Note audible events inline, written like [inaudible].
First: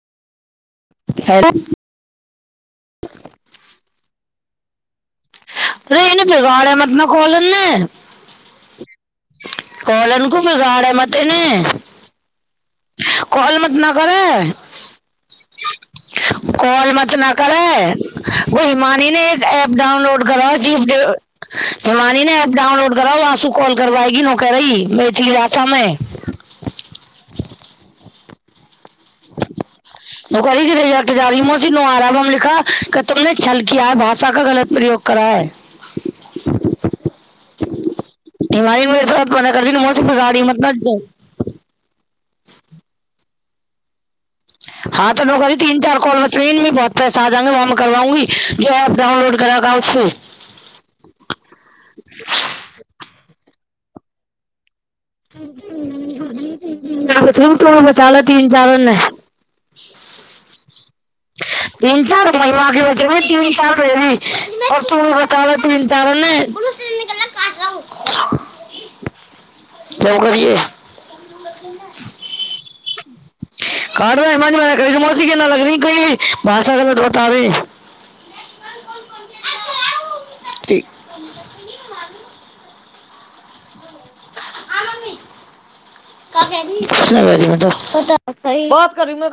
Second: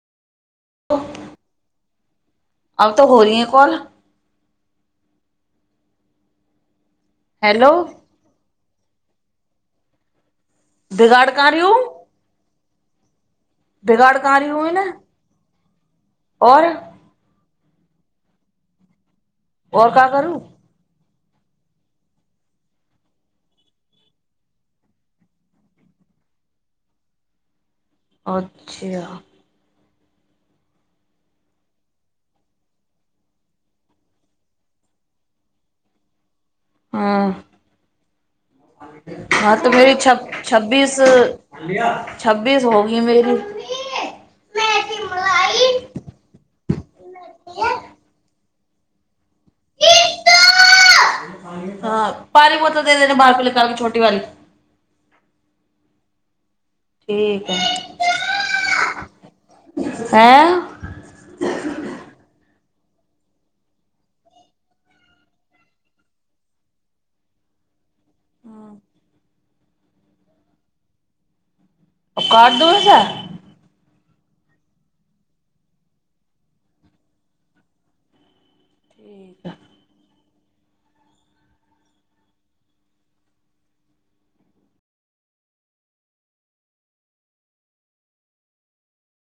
[unintelligible] अब तो हो रही है कॉल ट्रेन बिगाड़े मतलब खोल ने हेलो कोलरू को बेगाड़ मते बिगाड़ ने कहाँ रही हूँ [unintelligible] कॉल मत न बिगाड़ करै कहाँ रही हूँ ना और कॉल मत न करै। वो मानी ने ऐप और क्या डाउनलोड करूँ करो दीप देव रमानी ने एप डाउनलोड करा वंसू कॉल करबाएगी ओकर रही मैठ जाथा मै अच्छा वो कह रही मौसी नोआरा लिखा क तुमने छल किया ह भाषा का गलत प्रयोग करा है। हँ हिमानी ने मेरे साथ मना हँ कर तो दी मेरी मोसी छ बिगाड़ी मत ना छ्बीस छब्बीस हो गये मेरी भी। हँ त न कही तीन चार कॉल बच गयी। मतलब बहुत पैसा जायंगे वहं करवाउंगी जो एप डाउनलोड करेगा उससे ह पानी बोतल दे देने बाहर पहले करक छोटी बाली ठीक है [unintelligible] हैं [unintelligible] अब तीन चार महिला तीन चार तू बता द तीन चार कर ओ काट दू सँ कट रह मोसी के ना लग रही कही भी भाषा गलत बताबी ठीक ठीक क्या कर रही बात कर रही हूँ बेटा